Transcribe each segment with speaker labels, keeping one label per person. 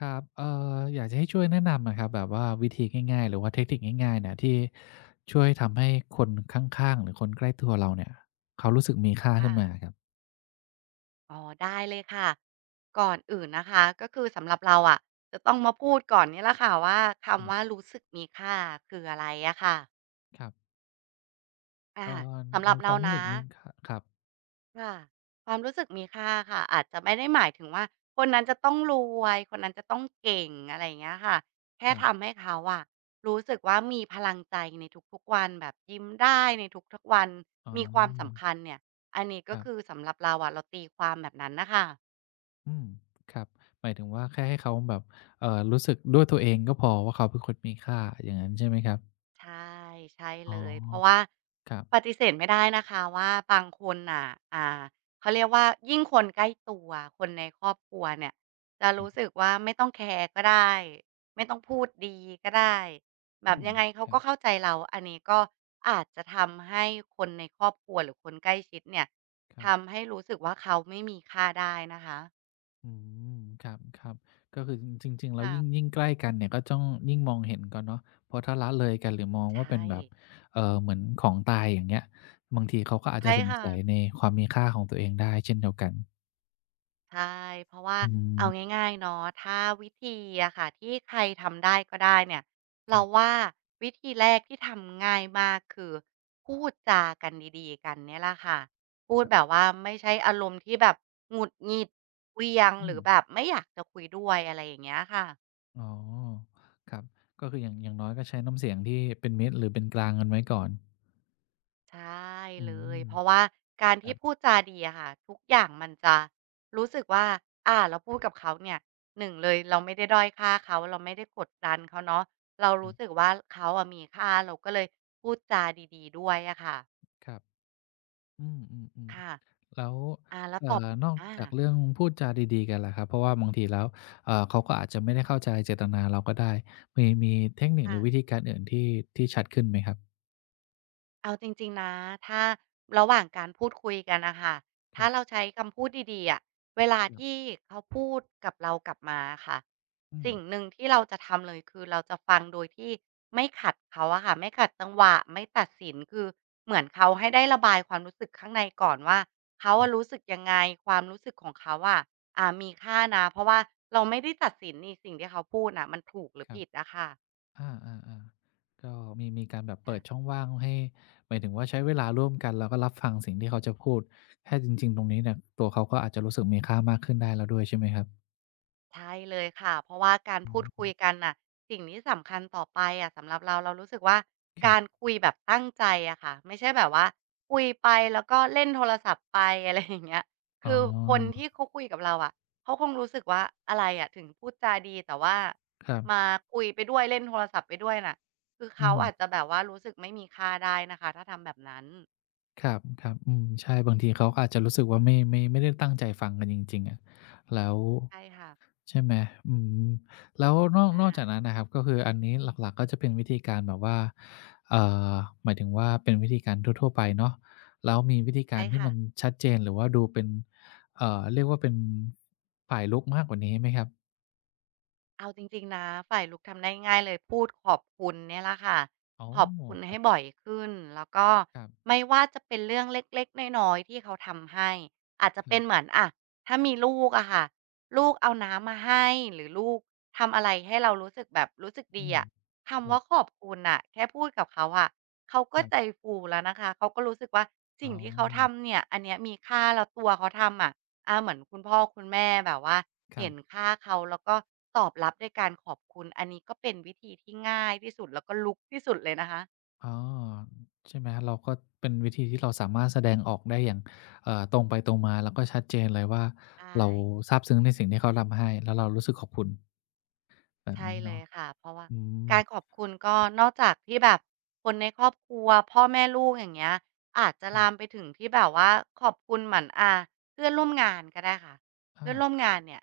Speaker 1: ครับอยากจะให้ช่วยแนะนำอะครับแบบว่าวิธีง่ายๆหรือว่าเทคนิคง่ายๆเนี่ยที่ช่วยทำให้คนข้างๆหรือคนใกล้ตัวเราเนี่ย เขารู้สึกมีค่าขึ้นมาอะ
Speaker 2: ค่ะ
Speaker 1: ครับ
Speaker 2: อ๋อได้เลยค่ะก่อนอื่นนะคะก็คือสำหรับเราอะจะต้องมาพูดก่อนเนี่ยแหละค่ะว่าคำ
Speaker 1: อื
Speaker 2: ว่า
Speaker 1: ม
Speaker 2: รู้สึกมีค่าคืออะไรอะค่ะ
Speaker 1: ครับ
Speaker 2: อา
Speaker 1: เอ่อ
Speaker 2: สำหรั
Speaker 1: ใน
Speaker 2: บ
Speaker 1: ค
Speaker 2: เรา
Speaker 1: วามรู้
Speaker 2: นะ
Speaker 1: สึกมีค่าครับ
Speaker 2: ค่ะความรู้สึกมีค่าค่ะอาจจะไม่ได้หมายถึงว่าคนนั้นจะต้องรวยคนนั้นจะต้องเก่งอะไรอย่างเงี้ยค่ะแค่
Speaker 1: ครั
Speaker 2: ทำ
Speaker 1: บ
Speaker 2: ให้เขาอะรู้สึกว่ามีพลังใจในทุกๆวันแบบยิ้มได้ในทุกๆวัน
Speaker 1: อ๋
Speaker 2: มีความ
Speaker 1: อ
Speaker 2: สำคัญเนี่ยอันนี้
Speaker 1: ค
Speaker 2: ก็
Speaker 1: รั
Speaker 2: คือ
Speaker 1: บ
Speaker 2: สำหรับเราอะเราตีความแบบนั้นน่ะค่ะ
Speaker 1: อืมครับหมายถึงว่าแค่ให้เขาแบบรู้สึกด้วยตัวเองก็พอว่าเขาเป็นคนมีค่า อย่างงั้นใช่ไหมครับ
Speaker 2: ใช่ใช่
Speaker 1: อ๋อ
Speaker 2: เลยเพราะว่า
Speaker 1: ครั
Speaker 2: ป
Speaker 1: บ
Speaker 2: ฏิเสธไม่ได้นะคะว่าบางคนน่ะอ่าเขาเรียกว่ายิ่งคนใกล้ตัวคนในครอบครัวเนี่ยจะ
Speaker 1: ครั
Speaker 2: รู้สึ
Speaker 1: บ
Speaker 2: กว่าไม่ต้องแคร์ก็ได้ไม่ต้องพูดดีก็ได้แบ
Speaker 1: อื
Speaker 2: บ
Speaker 1: ม
Speaker 2: ยังไงเขา
Speaker 1: ครั
Speaker 2: ก็
Speaker 1: บ
Speaker 2: เข้าใจเราอันนี้ก็อาจจะทำให้คนในครอบครัวหรือคนใกล้ชิดเนี่ย
Speaker 1: ครับ
Speaker 2: ทำให้รู้สึกว่าเขาไม่มีค่าได้นะคะ
Speaker 1: อืมครับครับก็คือจริงๆแล้ว
Speaker 2: ค่ะ
Speaker 1: ยิ่งใกล้กันเนี่ยก็ต้องยิ่งมองเห็นกันเนาะเพราะถ้าละเลยกันหรือมอง
Speaker 2: ใช
Speaker 1: ว่าเป็น
Speaker 2: ่
Speaker 1: แบบเหมือนของตายอย่างเงี้ยบางทีเขาก็อาจจะ
Speaker 2: ใช่
Speaker 1: สง
Speaker 2: ค่ะ
Speaker 1: สัยในความมีค่าของตัวเองได้เช่นเดียวกัน
Speaker 2: ใช่ เพราะว่า
Speaker 1: อื
Speaker 2: เอา
Speaker 1: ม
Speaker 2: ง่ายๆเนาะถ้าวิธีอะค่ะที่ใครทำได้ก็ได้เนี่ย
Speaker 1: ค
Speaker 2: เรา
Speaker 1: รับ
Speaker 2: ว่าวิธีแรกที่ทำง่ายมากคือพูดจากันดีๆกันเนี่ยแหละค่ะ พูดแบบว่าไม่ใช่อารมณ์ที่แบบหงุดหงิดเหวี่ยงหรื
Speaker 1: อืม
Speaker 2: อแบบไม่อยากจะคุยด้วยอะไรอย่างเงี้ยค่ะ
Speaker 1: อ๋อครับก็คืออย่างอย่างน้อยก็ใช้น้ำเสียงที่เป็นมิตรหรือเป็นกลางกันไว้ก่อน
Speaker 2: ใช่
Speaker 1: อื
Speaker 2: เลย
Speaker 1: ม
Speaker 2: เพราะว่าการ
Speaker 1: ค
Speaker 2: ที่
Speaker 1: รั
Speaker 2: พูด
Speaker 1: บ
Speaker 2: จาดีอะค่ะทุกอย่างมันจะรู้สึกว่าเราพูดกับเขาเนี่ยหนึ่งเลยเราไม่ได้ด้อยค่าเขาเราไม่ได้กดดันเขาเนาะเรา
Speaker 1: ครั
Speaker 2: รู้สึก
Speaker 1: บ
Speaker 2: ว่าเขาอะมีค่าเราก็เลยพูดจาดีๆด้วยอะค่ะ
Speaker 1: ครับอืม
Speaker 2: ค่ะ
Speaker 1: ๆๆ แล้ว
Speaker 2: แล้วตอบ
Speaker 1: นอก
Speaker 2: อา
Speaker 1: จากเรื่องพูดจาดีๆกันล่ะครับเพราะว่าบางทีแล้วเขาก็อาจจะไม่ได้เข้าใจเจตนาเราก็ได้มีเทคนิคห
Speaker 2: ค่ะ
Speaker 1: รือวิธีการอื่นที่ชัดขึ้นไหมครับ
Speaker 2: เอาจริงๆนะถ้าระหว่างการพูดคุยกันน่ะค่ะ
Speaker 1: ครั
Speaker 2: ถ้าเรา
Speaker 1: บ
Speaker 2: ใช้คำพูดดีๆอะเวลา
Speaker 1: ครับ
Speaker 2: ที่เขาพูดกับเรากลับมาอะค่ะ
Speaker 1: อืม
Speaker 2: สิ่งหนึ่งที่เราจะทำเลยคือเราจะฟังโดยที่ไม่ขัดเขาอะค่ะไม่ขัดจังหวะไม่ตัดสินคือเหมือนเขาให้ได้ระบายความรู้สึกข้างในก่อนว่าเขา
Speaker 1: ครั
Speaker 2: อะรู้
Speaker 1: บ
Speaker 2: สึกยังไงความรู้สึกของเขาอะมีค่านะเพราะว่าเราไม่ได้ตัดสินนี่สิ่งที่เขาพูดน่ะมันถูกหรือ
Speaker 1: ครับ
Speaker 2: ผิดอะค่ะ
Speaker 1: อาๆๆก็มีการแบบ
Speaker 2: อา
Speaker 1: เปิดช่องว่างให้หมายถึงว่าใช้เวลาร่วมกันแล้วก็รับฟังสิ่งที่เขาจะพูดแค่จริงๆตรงนี้เนี่ยตัวเขาก็อาจจะรู้สึกมีค่ามากขึ้นได้แล้วด้วยใช่ไหมครับ
Speaker 2: ใช่เลยค่ะเพราะว่าการ
Speaker 1: อื
Speaker 2: พูดคุย
Speaker 1: ม
Speaker 2: กันน่ะสิ่งนี้สำคัญต่อไปอะสำหรับเราเรารู้สึกว่า
Speaker 1: ครั
Speaker 2: การ
Speaker 1: บ
Speaker 2: คุยแบบตั้งใจอะค่ะไม่ใช่แบบว่าคุยไปแล้วก็เล่นโทรศัพท์ไป อะไรอย่างเงี้ย
Speaker 1: อ๋
Speaker 2: คื
Speaker 1: อ
Speaker 2: อคนที่เขาคุยกับเราอะเขาคงรู้สึกว่าอะไรอะถึงพูดจาดีแต่ว่า
Speaker 1: ครั
Speaker 2: มา
Speaker 1: บ
Speaker 2: คุยไปด้วยเล่นโทรศัพท์ไปด้วยน่ะคือ
Speaker 1: อื
Speaker 2: เขา
Speaker 1: ม
Speaker 2: อาจจะแบบว่ารู้สึกไม่มีค่าได้นะคะถ้าทำแบบนั้น
Speaker 1: ครับครับอืมใช่บางทีเขาก็อาจจะรู้สึกว่าไม่ได้ตั้งใจฟังกันจริงๆอะแล้ว
Speaker 2: ใช่ค่ะ
Speaker 1: ใช่ไหมอืมแล้วนอก
Speaker 2: อา
Speaker 1: นอกจากนั้นนะครับก็คืออันนี้หลักๆก็จะเป็นวิธีการแบบว่าเอ่อหมายถึงว่าเป็นวิธีการทั่วๆไปเนาะแล้วมีวิธีกา
Speaker 2: ใช่
Speaker 1: รที่
Speaker 2: ค่ะ
Speaker 1: มันชัดเจนหรือว่าดูเป็นเรียกว่าเป็นฝ่ายรุกมากกว่านี้ไหมครับ
Speaker 2: เอาจริงๆนะฝ่ายลูกทำได้ง่ายเลยพูดขอบคุณเนี่ยแหละค่ะ
Speaker 1: อ๋อ
Speaker 2: ขอบคุณ
Speaker 1: ครั
Speaker 2: ให้
Speaker 1: บ
Speaker 2: บ่อยขึ้นแล้วก็
Speaker 1: ครับ
Speaker 2: ไม่ว่าจะเป็นเรื่องเล็กๆน้อยๆที่เขาทำให้อาจจะ
Speaker 1: ค
Speaker 2: เป็
Speaker 1: รั
Speaker 2: น
Speaker 1: บ
Speaker 2: เหมือนอะถ้ามีลูกอะค่ะลูกเอาน้ำมาให้หรือลูกทำอะไรให้เรารู้สึกแบบรู้สึกดี
Speaker 1: อืม
Speaker 2: อะ
Speaker 1: ค
Speaker 2: คำ
Speaker 1: รับ
Speaker 2: ว่าขอบคุณน่ะแค่พูดกับเขาอะเขาก็
Speaker 1: ครั
Speaker 2: ใจ
Speaker 1: บ
Speaker 2: ฟูแล้วนะคะเขาก็รู้สึกว่า
Speaker 1: อ๋
Speaker 2: สิ่
Speaker 1: อ
Speaker 2: งที่เขาทำเนี่ยอันเนี้ยมีค่าแล้วตัวเขาทำอะ เหมือนคุณพ่อคุณแม่แบบว่า
Speaker 1: ครั
Speaker 2: เห็น
Speaker 1: บ
Speaker 2: ค่าเขาแล้วก็ตอบรับด้วยการขอบคุณอันนี้ก็เป็นวิธีที่ง่ายที่สุดแล้วก็ลุกที่สุดเลยนะคะ
Speaker 1: อ๋อใช่ไหมครเราก็เป็นวิธีที่เราสามารถแสดงออกได้อย่างตรงไปตรงมาแล้วก็ชัดเจนเลยว่า
Speaker 2: ใช่
Speaker 1: เราซาบซึ้งในสิ่งที่เขาทำให้แล้วเรารู้สึกขอบคุณแบบ
Speaker 2: ใช่
Speaker 1: นี้
Speaker 2: เล
Speaker 1: เนาะ
Speaker 2: ยค่ะเพราะว่า
Speaker 1: อืม
Speaker 2: การขอบคุณก็นอกจากที่แบบคนในครอบครัวพ่อแม่ลูกอย่างเงี้ยอาจจะ
Speaker 1: ครั
Speaker 2: ลามไป
Speaker 1: บ
Speaker 2: ถึงที่แบบว่าขอบคุณเหมือนเพื่อนร่วมงานก็ได้ค่ะเพื่
Speaker 1: อา
Speaker 2: อนร่วมงานเนี่ย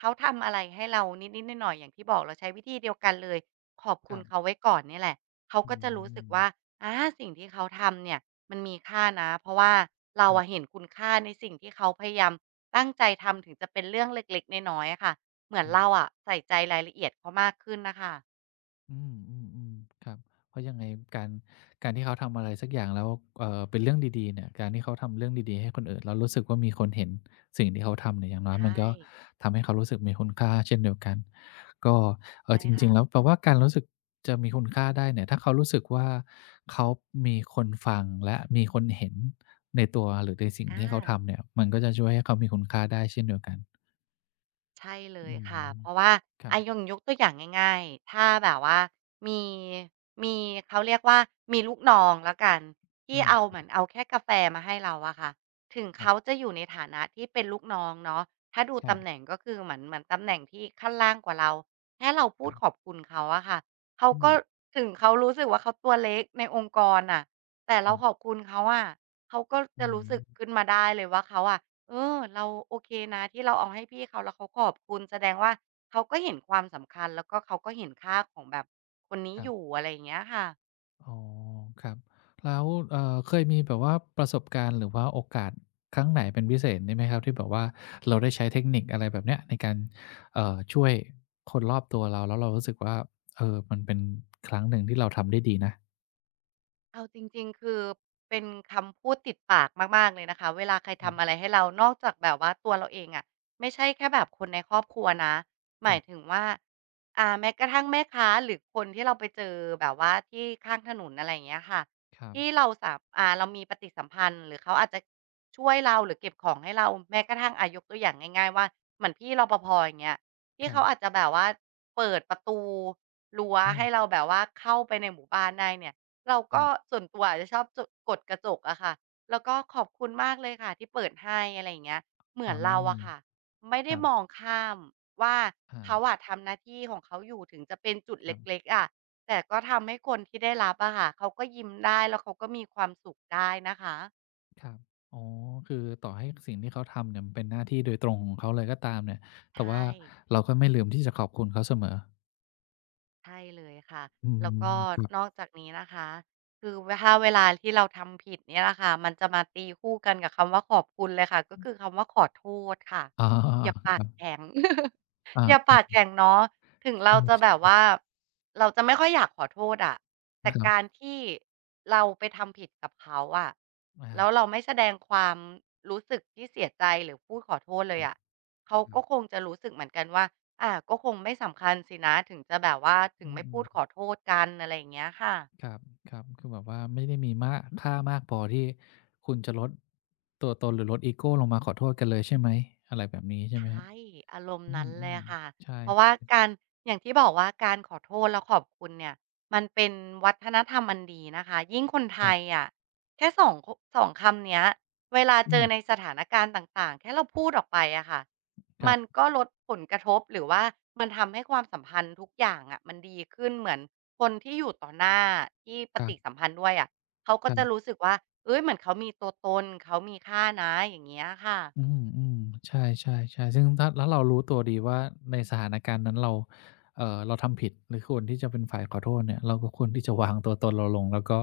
Speaker 2: เขาทำอะไรให้เรานิดๆหน่อยๆอย่างที่บอกเราใช้วิธีเดียวกันเลยขอบ
Speaker 1: ค
Speaker 2: คุณ
Speaker 1: รับ
Speaker 2: เขาไว้ก่อนนี่แหละเขา
Speaker 1: อื
Speaker 2: ก็จะรู้สึก
Speaker 1: ม
Speaker 2: ว่าอาสิ่งที่เขาทำเนี่ยมันมีค่านะเพราะว่าเราอะเห็
Speaker 1: ค
Speaker 2: นคุณค่าในสิ่งที่เขาพยายามตั้งใจทำถึงจะเป็นเรื่องเล็กๆน้อยๆอะค่ะ เหมือนเรา
Speaker 1: รับ
Speaker 2: อะใส่ใจรายละเอียดเขามากขึ้นน่ะค่ะ
Speaker 1: อืมอืมอืมครับเพราะยังไงการการที่เขาทำอะไรสักอย่างแล้วเป็นเรื่องดีๆเนี่ยการที่เขาทำเรื่องดีๆให้คนอื่นแล้วรู้สึกว่ามีคนเห็นสิ่งที่เขาทำเนี่ยอย่างน้อยมัน
Speaker 2: ใช่
Speaker 1: ก็ทำให้เขารู้สึกมีคุณค่าเช่นเดียวกันก็
Speaker 2: ใช่
Speaker 1: จริ
Speaker 2: ค่ะ
Speaker 1: งๆแล้วแปลว่าการรู้สึกจะมีคุณค่าได้เนี่ยถ้าเขารู้สึกว่าเขามีคนฟังและมีคนเห็นในตัวหรือในสิ่งที่เขา
Speaker 2: อา
Speaker 1: ทำเนี่ยมันก็จะช่วยให้เขามีคุณค่าได้เช่นเดียวกัน
Speaker 2: ใช่เลย
Speaker 1: อื
Speaker 2: ค่ะ
Speaker 1: ม
Speaker 2: เพราะว่า
Speaker 1: ครั
Speaker 2: อา
Speaker 1: บ
Speaker 2: ยงยกตัวอย่างง่ายๆถ้าแบบว่ามีมีเขาเรียกว่ามีลูกน้องแล้วกันที่เอา
Speaker 1: อา
Speaker 2: เหมือนเอาแค่กาแฟมาให้เราอะค่ะถึง
Speaker 1: ครั
Speaker 2: เขาจะอยู่ในฐานะที่เป็นลูกน้องเนาะถ้าดู
Speaker 1: บ
Speaker 2: ตำแหน่งก็คือเหมือนตำแหน่งที่ขั้นล่างกว่าเราแค่เราพูด
Speaker 1: ๆๆ
Speaker 2: ขอบคุณเขาอะค่ะเขา
Speaker 1: อื
Speaker 2: ก็
Speaker 1: ม
Speaker 2: ถึงเขารู้สึกว่าเขาตัวเล็กในองค์กรอะแต่
Speaker 1: อื
Speaker 2: เรา
Speaker 1: อ
Speaker 2: ขอบคุณเขาอะเขาก็
Speaker 1: อื
Speaker 2: จะรู้สึกขึ้
Speaker 1: ม
Speaker 2: นมาได้เลยว่าเขาอะ เออเราโอเคนะที่เราเอาให้พี่เขาแล้วเขาขอบคุณแสดงว่าเขาก็เห็นความสำคัญแล้วก็เขาก็เห็นค่าของแบบคนนี้
Speaker 1: ค
Speaker 2: อ
Speaker 1: รับ
Speaker 2: ยู่อะไรอย่างเงี้ยค่ะ
Speaker 1: อ๋อ ครับ แล้วเคยมีแบบว่าประสบการณ์หรือว่าโอกาสครั้งไหนเป็นพิเศษนี้ไหมครับที่แบบว่าเราได้ใช้เทคนิคอะไรแบบเนี้ยในการช่วยคนรอบตัวเราแล้วเรารู้สึกว่าเออมันเป็นครั้งหนึ่งที่เราทำได้ดีนะ
Speaker 2: เอาจริงๆ คือเป็นคำพูดติดปากมากๆเลยนะคะเวลาใคร
Speaker 1: ครั
Speaker 2: ทำอะไร
Speaker 1: บ
Speaker 2: ให้เรานอกจากแบบว่าตัวเราเองอะไม่ใช่แค่แบบคนในครอบครัวนะห
Speaker 1: ค
Speaker 2: มา
Speaker 1: รั
Speaker 2: ยถึง
Speaker 1: บ
Speaker 2: ว่าแม้กระทั่งแม่ค้าหรือคนที่เราไปเจอแบบว่าที่ข้างถนนอะไรอย่างเงี้ยค่ะ
Speaker 1: ครับ
Speaker 2: ที่เราสามอ่าเรามีปฏิสัมพันธ์หรือเขาอาจจะช่วยเราหรือเก็บของให้เราแม้กระทั่งยกตัวอย่างง่ายๆว่าเหมือนพี่รปภอย่างเงี้ยที่
Speaker 1: ครั
Speaker 2: เขาอาจ
Speaker 1: บ
Speaker 2: จะแบบว่าเปิดประตูรั้ว
Speaker 1: อืม
Speaker 2: ให้เราแบบว่าเข้าไปในหมู่บ้านได้เนี่ย เรา
Speaker 1: ค
Speaker 2: ก็
Speaker 1: รับ
Speaker 2: ส่วนตัวอาจจะชอบจกดกระจกอะค่ะ แล้วก็ขอบคุณมากเลยค่ะที่เปิดให้อะไรอย่างเงี้ยเหมือ
Speaker 1: อ๋
Speaker 2: นเราอะค่ะ
Speaker 1: อ
Speaker 2: ไม่
Speaker 1: ค
Speaker 2: ได้
Speaker 1: รั
Speaker 2: มอ
Speaker 1: บ
Speaker 2: งข้ามว่า
Speaker 1: อา
Speaker 2: เขาอะทำหน้าที่ของเขาอยู่ถึงจะเป็นจุด
Speaker 1: ค
Speaker 2: เ
Speaker 1: รั
Speaker 2: ล็
Speaker 1: บ
Speaker 2: กๆอะแต่ก็ทำให้คนที่ได้รับอะค่ะเขาก็ยิ้มได้แล้วเขาก็มีความสุขได้นะคะ
Speaker 1: ครับอ๋อ คือต่อให้สิ่งที่เขาทำเนี่ยมันเป็นหน้าที่โดยตรงของเขาเลยก็ตามเนี่ย
Speaker 2: ใช
Speaker 1: แต่ว่า
Speaker 2: ่
Speaker 1: เราก็ไม่ลืมที่จะขอบคุณเขาเสมอ
Speaker 2: ใช่เลยค่ะ
Speaker 1: อื
Speaker 2: แล้วก็
Speaker 1: ม
Speaker 2: นอกจากนี้นะคะ คือถ้าเวลาที่เราทำผิดเนี่ยแหละค่ะมันจะมาตีคู่กันกับคำว่าขอบคุณเลยค่ะ ก็คือคำว่าขอโทษค่ะ
Speaker 1: อ๋อ
Speaker 2: อย่า
Speaker 1: ค
Speaker 2: ปาก
Speaker 1: รับ
Speaker 2: แข็ง
Speaker 1: อ
Speaker 2: อย่า
Speaker 1: า
Speaker 2: ปาดแข่ง
Speaker 1: ๆ
Speaker 2: เนาะถึง
Speaker 1: ใช
Speaker 2: เราจะแบบ
Speaker 1: ่
Speaker 2: ว่าเราจะไม่ค่อยอยากขอโทษอะ
Speaker 1: ื
Speaker 2: แต่
Speaker 1: ๆครับ
Speaker 2: การที่เราไปทำผิดกับเขาอะแล้ว
Speaker 1: อา
Speaker 2: เราไม่แสดงความรู้สึกที่เสียใจหรือพูดขอโทษ
Speaker 1: ค
Speaker 2: เลย
Speaker 1: รับ
Speaker 2: อะเขา
Speaker 1: ครั
Speaker 2: ก็
Speaker 1: บ
Speaker 2: คงจะรู้สึกเหมือนกันว่าอาก็คงไม่สำคัญสินะถึงจะแบบว่าถึง
Speaker 1: อื
Speaker 2: ไม่พู
Speaker 1: ม
Speaker 2: ดขอโทษกันอะไรอย่างเงี้ยค่ะ
Speaker 1: ๆครับครับคือแบบว่าไม่ได้มีมากค่ามากพอที่คุณจะลดตัวตนหรือลดอีโกลงมาขอโทษกันเลยใช่ไหมอะไรแบบนี้ใช่
Speaker 2: ใช
Speaker 1: ไหมครับ
Speaker 2: ่อารมณ์นั้นเล
Speaker 1: อื
Speaker 2: ย
Speaker 1: ม
Speaker 2: ค่ะ
Speaker 1: ๆใช่
Speaker 2: เพราะว่าการอย่างที่บอกว่าการขอโทษและขอบคุณเนี่ย มันเป็นวัฒนธรรมอันดีนะคะ ยิ่งคนไท
Speaker 1: ครั
Speaker 2: ย
Speaker 1: บ
Speaker 2: อะแค่สองคำเนี้ย เวลาเจ
Speaker 1: อื
Speaker 2: อใน
Speaker 1: ม
Speaker 2: สถานการณ์ต่างๆ แค่เราพูดออกไปอะค่ะ
Speaker 1: ครั
Speaker 2: มัน
Speaker 1: บ
Speaker 2: ก็ลดผลกระทบหรือว่ามันทำให้ความสัมพันธ์ทุกอย่างอะมันดีขึ้นเหมือนคนที่อยู่ต่อหน้าที่ป
Speaker 1: ๆ
Speaker 2: ฏิสั
Speaker 1: ค
Speaker 2: มพันธ์ด้วยอะเขาก็
Speaker 1: ร
Speaker 2: จะรู้
Speaker 1: ับ
Speaker 2: สึกว่าเฮ้ยเหมือนเขามีตัวตนเขามีค่านะอย่างเงี้ยค่ะ
Speaker 1: อืมอืมใช่ๆ่ใช่ซึ่งถ้าแล้วเรารู้ตัวดีว่าในสถานการณ์นั้นเราเราทำผิดหรือควรที่จะเป็นฝ่ายขอโทษเนี่ยเราก็ควรที่จะวางตัวตนเราลงแล้วก็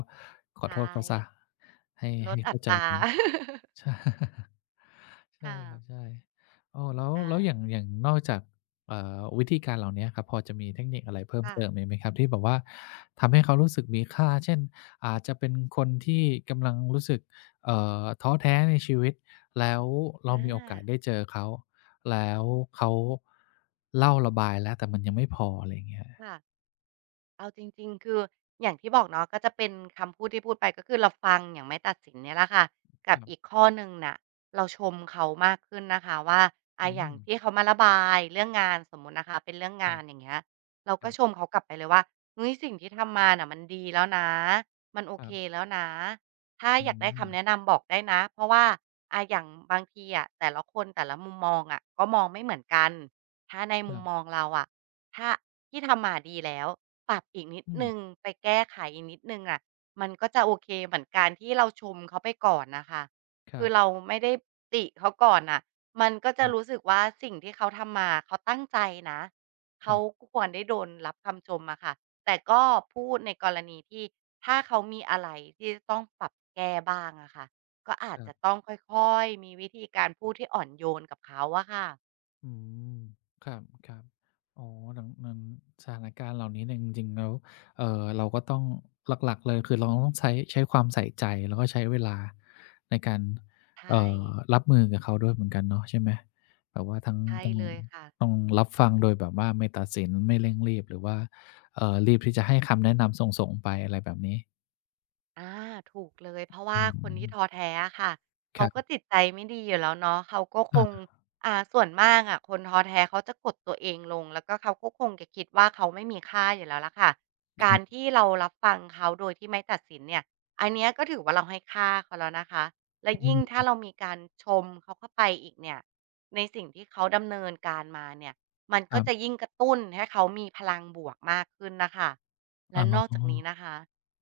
Speaker 1: ขอโท
Speaker 2: ใช่
Speaker 1: ษเขาซะให้
Speaker 2: ลด
Speaker 1: ให้
Speaker 2: อัต
Speaker 1: เข้าใจ
Speaker 2: รา
Speaker 1: กัน ใช่ ใช่
Speaker 2: ค่ะ
Speaker 1: ครับใช่อ้อแล้ว
Speaker 2: อา
Speaker 1: แล้วอย่างอย่างนอกจากวิธีการเหล่าเนี้ยครับพอจะมีเทคนิคอะไรเพิ่ม
Speaker 2: ค่ะ
Speaker 1: เติมอีกไหมครับที่แบบว่าทำให้เขารู้สึกมีค่าเช่นอาจจะเป็นคนที่กำลังรู้สึกเอ่ท้อแท้ในชีวิตแล้วเรา
Speaker 2: อา
Speaker 1: มีโอกาสได้เจอเขาแล้วเขาเล่าระบายแล้วแต่มันยังไม่พออะไรอย่างเงี้ย
Speaker 2: ค่ะ เอาจริงๆคืออย่างที่บอกเนาะก็จะเป็นคำพูดที่พูดไปก็คือเราฟังอย่างไม่ตัดสินเนี่ยแหละค่ะกั
Speaker 1: ค
Speaker 2: บ
Speaker 1: รั
Speaker 2: อีก
Speaker 1: บ
Speaker 2: ข้อหนึ่งน่ะเราชมเขามากขึ้นนะคะว่า
Speaker 1: อื
Speaker 2: อย่าง
Speaker 1: ม
Speaker 2: ที่เขามาระบายเรื่องงานสมมุตินะคะเป็นเรื่องงานอย่างเงี้ยเรา
Speaker 1: ค
Speaker 2: ก็
Speaker 1: รับ
Speaker 2: ชม
Speaker 1: ๆ
Speaker 2: เขากลับไปเลยว่าเฮ้ยสิ่งที่ทำมาน่ะมันดีแล้วนะมันโอ
Speaker 1: ครั
Speaker 2: เค
Speaker 1: บ
Speaker 2: แล้วนะถ้า
Speaker 1: อื
Speaker 2: อยากได้
Speaker 1: ม
Speaker 2: คำแนะนำบอกได้นะเพราะว่าอย่างบางทีอะแต่ละคนแต่ละมุมมองอะก็มองไม่เหมือนกันถ้าในมุ
Speaker 1: ค
Speaker 2: ม
Speaker 1: รับ
Speaker 2: มองเราอะถ้าที่ทำมาดีแล้ว ปรับอีกนิด
Speaker 1: อื
Speaker 2: ห
Speaker 1: ม
Speaker 2: นึ่งไปแก้ไขอีกนิดหนึ่งอะมันก็จะโอเคเหมือนการที่เราชมเขาไปก่อนน่ะค่ะ
Speaker 1: ค
Speaker 2: คื
Speaker 1: รั
Speaker 2: อเรา
Speaker 1: บ
Speaker 2: ไม่ได้ติเขาก่อนน่ะมันก็จะ
Speaker 1: ๆ
Speaker 2: รู้
Speaker 1: ๆ
Speaker 2: สึกว่าสิ่งที่เขาทำมาเขาตั้งใจนะ
Speaker 1: ค
Speaker 2: เขา
Speaker 1: รับ
Speaker 2: ก็ควรได้โดนรับคำชมอะค่ะแต่ก็พูดในกรณีที่ถ้าเขามีอะไรที่จะต้องปรับแก้บ้างอะค่ะก็อาจจะต้องค่อยๆมีวิธีการพูดที่อ่อนโยนกับเขาอะค่ะ
Speaker 1: อืมครับครับอ๋อหลังมันสถานการณ์เหล่านี้เนี่ยจริงๆแล้วเราก็ต้องหลักๆเลยคือเราต้องใช้ความใส่ใจแล้วก็ใช้เวลาในการ
Speaker 2: ใช
Speaker 1: เอ่
Speaker 2: ่
Speaker 1: อรับมือกับเขาด้วยเหมือนกันเนาะใช่ไหมแบบว่าทั้ง
Speaker 2: ใช่
Speaker 1: ต้อง
Speaker 2: เลยค่ะ
Speaker 1: ต้องรับฟังโดยแบบว่าไม่ตัดสินไม่เร่งรีบหรือว่ารีบที่จะให้คำแนะนำส่งๆไปอะไรแบบนี้
Speaker 2: อ่าถูกเลยเพราะ
Speaker 1: อื
Speaker 2: ว่าคน
Speaker 1: ม
Speaker 2: ที่ท้อแท้อะค่ะ
Speaker 1: ค
Speaker 2: เขาก็
Speaker 1: รับ
Speaker 2: จิตใจไม่ดีอยู่แล้วเนาะเขาก็ค
Speaker 1: อา
Speaker 2: ง
Speaker 1: ครั
Speaker 2: ส่วนมากอะคนท้อแท้เขาจะกดตัวเองลงแล้วก็เขาก็คงจะคิดว่าเขาไม่มีค่าอยู่แล้วล่ะค่ะการ
Speaker 1: บ
Speaker 2: ที่เรารับฟังเขาโดยที่ไม่ตัดสินเนี่ยอันเนี้ยก็ถือว่าเราให้ค่าเขาแล้วนะคะและ
Speaker 1: อื
Speaker 2: ยิ่ง
Speaker 1: ม
Speaker 2: ถ้าเรามีการชมเขาเข้าไปอีกเนี่ยในสิ่งที่เขาดำเนินการมาเนี่ยมัน
Speaker 1: ค
Speaker 2: ก็
Speaker 1: รั
Speaker 2: จะ
Speaker 1: บ
Speaker 2: ยิ่งกระตุ้นให้เขามีพลังบวกมากขึ้นนะคะและ
Speaker 1: อ๋
Speaker 2: นอกจากนี้
Speaker 1: อ
Speaker 2: นะคะ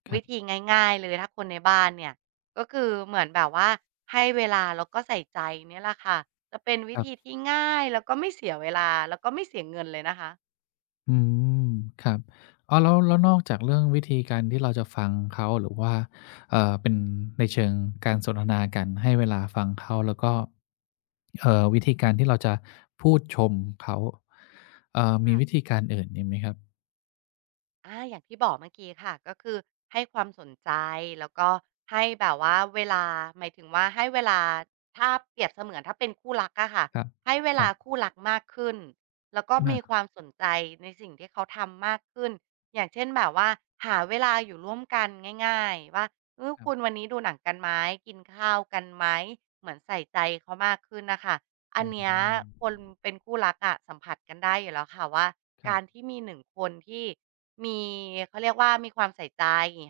Speaker 1: ครั
Speaker 2: วิธี
Speaker 1: บ
Speaker 2: ง่ายๆเลยถ้าคนในบ้านเนี่ยก็คือเหมือนแบบว่าให้เวลาแล้วก็ใส่ใจเนี่ยแหละค่ะจะเป็นวิ
Speaker 1: ครั
Speaker 2: ธี
Speaker 1: บ
Speaker 2: ที่ง่ายแล้วก็ไม่เสียเวลาแล้วก็ไม่เสียเงินเลยนะคะ
Speaker 1: อืมครับอ้าวแล้วนอกจากเรื่องวิธีการที่เราจะฟังเขาหรือว่าเป็นในเชิงการสนทนากันให้เวลาฟังเขาแล้วก็วิธีการที่เราจะพูดชมเขามีวิ
Speaker 2: ค่ะ
Speaker 1: ธีการอื่นอีกไหมครับ
Speaker 2: อาอย่างที่บอกเมื่อกี้ค่ะก็คือให้ความสนใจแล้วก็ให้แบบว่าเวลาหมายถึงว่าให้เวลาถ้าเปรียบเสมือนถ้าเป็นคู่รักอะค่ะ
Speaker 1: ครับ
Speaker 2: ให้เว
Speaker 1: ครั
Speaker 2: ลา
Speaker 1: บ
Speaker 2: คู่รักมากขึ้นแล้วก็มีค
Speaker 1: อา
Speaker 2: วามสนใจในสิ่งที่เขาทำมากขึ้นอย่างเช่นแบบว่าหาเวลาอยู่ร่วมกันง่ายๆว่าเออ
Speaker 1: ครั
Speaker 2: คุณ
Speaker 1: บ
Speaker 2: วันนี้ดูหนังกันไหมกินข้าวกันไหมเหมือนใส่ใจเขามากขึ้นนะคะ อั
Speaker 1: อ๋
Speaker 2: นเนี้ย
Speaker 1: อ
Speaker 2: คนเป็นคู่รักอะสัมผัสกันได้อยู่แล้วค่ะว่า
Speaker 1: ครั
Speaker 2: การที่มีหนึ่งคนที่มีเขาเรียกว่ามีความใส่ใจ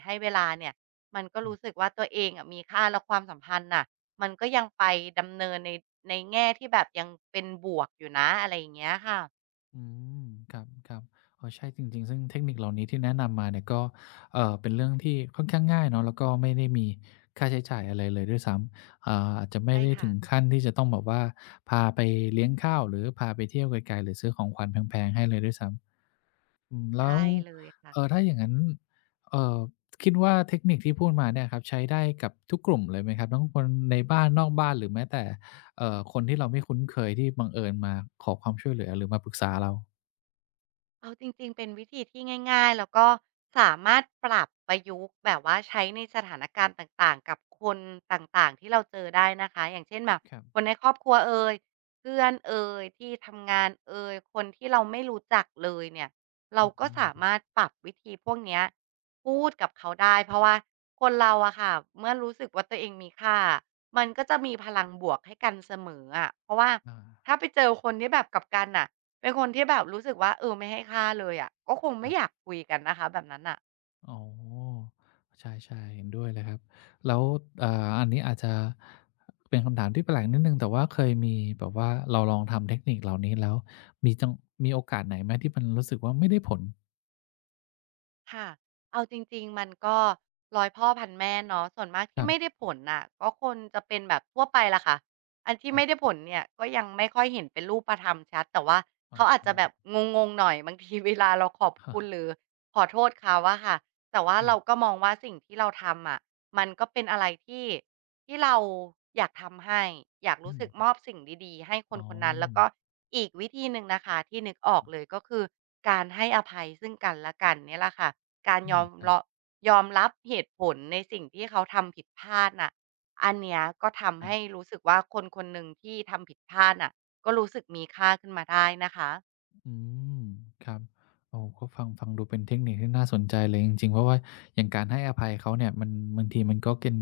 Speaker 2: ให้เวลาเนี่ยมันก็รู้
Speaker 1: บ
Speaker 2: สึกว่าตัวเองอะมีค่าและความสัมพันธ์น่ะมันก็ยังไปดำเนินในแง่ที่แบบยังเป็นบวกอยู่นะอะไรอย่างเงี้ยค่ะ
Speaker 1: อืมครับๆอ๋อใช่จริงๆซึ่งเทคนิคเหล่านี้ที่แนะนำมาเนี่ยก็เป็นเรื่องที่ค่อนข้างง่ายเนาะแล้วก็ไม่ได้มีค่าใช้จ่ายอะไรเลยด้วยซ้ำอาจจะไม่
Speaker 2: ใช่
Speaker 1: ได้
Speaker 2: ค่ะ
Speaker 1: ถึงขั้นที่จะต้องแบบว่าพาไปเลี้ยงข้าวหรือพาไปเที่ยวไกลๆหรือซื้อของขวัญแพงๆให้เลยด้วยซ้ำอืมแล้ว
Speaker 2: ใช่เลยค่ะ
Speaker 1: ถ้าอย่างงั้นเอ่อคิดว่าเทคนิคที่พูดมาเนี่ยครับใช้ได้กับทุกกลุ่มเลยไหมครับทั้งคนในบ้านนอกบ้านหรือแม้แต่คนที่เราไม่คุ้นเคยที่บังเอิญมาขอความช่วยเหลือหรือมาปรึกษาเรา
Speaker 2: เอาจริงๆ เป็นวิธีที่ง่ายๆ แล้วก็สามารถปรับประยุกต์แบบว่าใช้ในสถานการณ์ต่างๆ กับคนต่างๆที่เราเจอได้นะคะ อย่างเช่นแบบ
Speaker 1: ครับ
Speaker 2: คนในครอบครัวเอยเพื่อนเอยที่ทำงานเอยคนที่เราไม่รู้จักเลยเนี่ย เรา
Speaker 1: อื
Speaker 2: ก็สา
Speaker 1: ม
Speaker 2: มารถปรับวิธีพวกเนี้ยพูดกับเขาได้เพราะว่าคนเราอะค่ะเมื่อรู้สึกว่าตัวเองมีค่ามันก็จะมีพลังบวกให้กันเสมออะเพราะว่า
Speaker 1: อา
Speaker 2: ถ้าไปเจอคนที่แบบกลับกันอ่ะ เป็นคนที่แบบรู้สึกว่าเออไม่ให้ค่าเลยอะก็คง
Speaker 1: ค
Speaker 2: ไม่
Speaker 1: รั
Speaker 2: อยา
Speaker 1: บ
Speaker 2: กคุยกันนะคะแบบนั้นน่ะ
Speaker 1: อ๋อใช่ๆเห็นด้วยเลยครับ แล้วอ่าอันนี้อาจจะเป็นคำถามที่แปลกนิดหนึ่งแต่ว่าเคยมีแบบว่าเราลองทำเทคนิคเหล่านี้แล้วมีจังมีโอกาสไหนไหมที่มันรู้สึกว่าไม่ได้ผล
Speaker 2: ค่ะเอาจริงๆมันก็ร้อยพ่อพันแม่เนาะส่วนมาก
Speaker 1: ค
Speaker 2: ที่
Speaker 1: รั
Speaker 2: ไม่
Speaker 1: บ
Speaker 2: ได้ผลน่ะก็คงจะเป็นแบบทั่วไปแหละค่ะอันที่
Speaker 1: ครั
Speaker 2: ไม่ได้
Speaker 1: บ
Speaker 2: ผลเนี่ยก็ยังไม่ค่อยเห็นเป็นรูปธรรมชัดแต่ว่า
Speaker 1: อ๋
Speaker 2: เขาอาจจะแบบ
Speaker 1: อ
Speaker 2: งงๆหน่อยบางทีเวลาเราขอบ
Speaker 1: ค
Speaker 2: คุณหรือขอโทษเขาอะค่ะแต่ว่าเรา
Speaker 1: รับ
Speaker 2: ก็มองว่าสิ่งที่เราทำอะมันก็เป็นอะไรที่เราอยากทำให้อยาก
Speaker 1: อื
Speaker 2: รู้สึกม
Speaker 1: ม
Speaker 2: อบสิ่งดีๆให้คน
Speaker 1: อ๋
Speaker 2: คนนั้นแล้วก็
Speaker 1: อ
Speaker 2: อีกวิธีหนึ่งนะคะที่นึกออกเลยก็คือการให้อภัยซึ่งกันและกันเนี่ยแหละค่ะ การยอ
Speaker 1: อา
Speaker 2: ม
Speaker 1: ครั
Speaker 2: ร
Speaker 1: บ
Speaker 2: อยอมรับเหตุผลในสิ่งที่เขาทำผิดพลาดน่ะอันเนี้ยก็
Speaker 1: ค
Speaker 2: ทำ
Speaker 1: รั
Speaker 2: ให้
Speaker 1: บ
Speaker 2: รู้สึกว่าคนคนหนึ่งที่ทำผิดพลาดน่ะก็รู้สึกมีค่าขึ้นมาได้นะคะ
Speaker 1: อืมครับโอ้ก็ฟังดูเป็นเทคนิคที่น่าสนใจเลยจริงๆเพราะว่าอย่างการให้อภัยเขาเนี่ยมันบางทีมันก็เป็น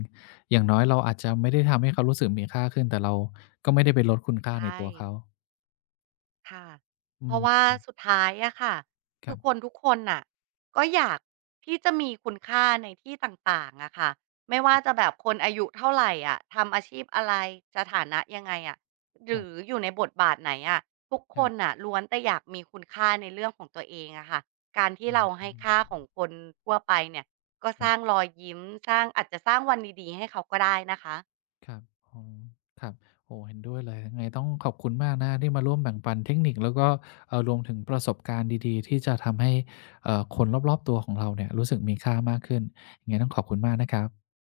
Speaker 1: อย่างน้อยเราอาจจะไม่ได้ทำให้เขารู้สึกมีค่าขึ้นแต่เราก็ไม่ได้ไปลดคุณค่า
Speaker 2: ใช
Speaker 1: ใน
Speaker 2: ่
Speaker 1: ตัวเขา
Speaker 2: ค่ะเพ
Speaker 1: อื
Speaker 2: ราะว่า
Speaker 1: ม
Speaker 2: สุดท้ายอะค่ะ
Speaker 1: ค
Speaker 2: คือ
Speaker 1: รั
Speaker 2: คน
Speaker 1: บ
Speaker 2: ทุกคนน่ะก็อยากที่จะมีคุณค่าในที่ต่างๆอะค่ะไม่ว่าจะแบบคนอายุเท่าไรอะทำอาชีพอะไรสถานะยังไงอะห
Speaker 1: ค
Speaker 2: รื
Speaker 1: รับ
Speaker 2: ออยู่ในบทบาทไหนอะทุกค
Speaker 1: ครั
Speaker 2: น
Speaker 1: บ
Speaker 2: น่ะล้วนแต่อยากมีคุณค่าในเรื่องของตัวเองอะค่ะการที่
Speaker 1: อื
Speaker 2: เราให้ค่า
Speaker 1: ม
Speaker 2: ของคนทั่วไปเนี่ยก็
Speaker 1: ค
Speaker 2: ส
Speaker 1: รั
Speaker 2: ร้าง
Speaker 1: บ
Speaker 2: รอยยิ้มสร้างอาจจะสร้างวันดีๆให้เขาก็ได้นะคะ
Speaker 1: ครับอ๋อครับโอ้เห็นด้วยเลยยังไงต้องขอบคุณมากนะครับที่มาร่วมแบ่งปันเทคนิคแล้วก็รวมถึงประสบการณ์ดีๆที่จะทำให้คนรอบๆตัวของเราเนี่ยรู้สึกมีค่ามากขึ้นยังไงต้องขอบคุณมากนะครับ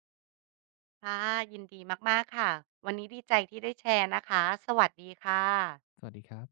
Speaker 2: ค่ะยินดีมากๆค่ะวันนี้ดีใจที่ได้แชร์นะคะสวัสดีค่ะ
Speaker 1: สวัสดีครับ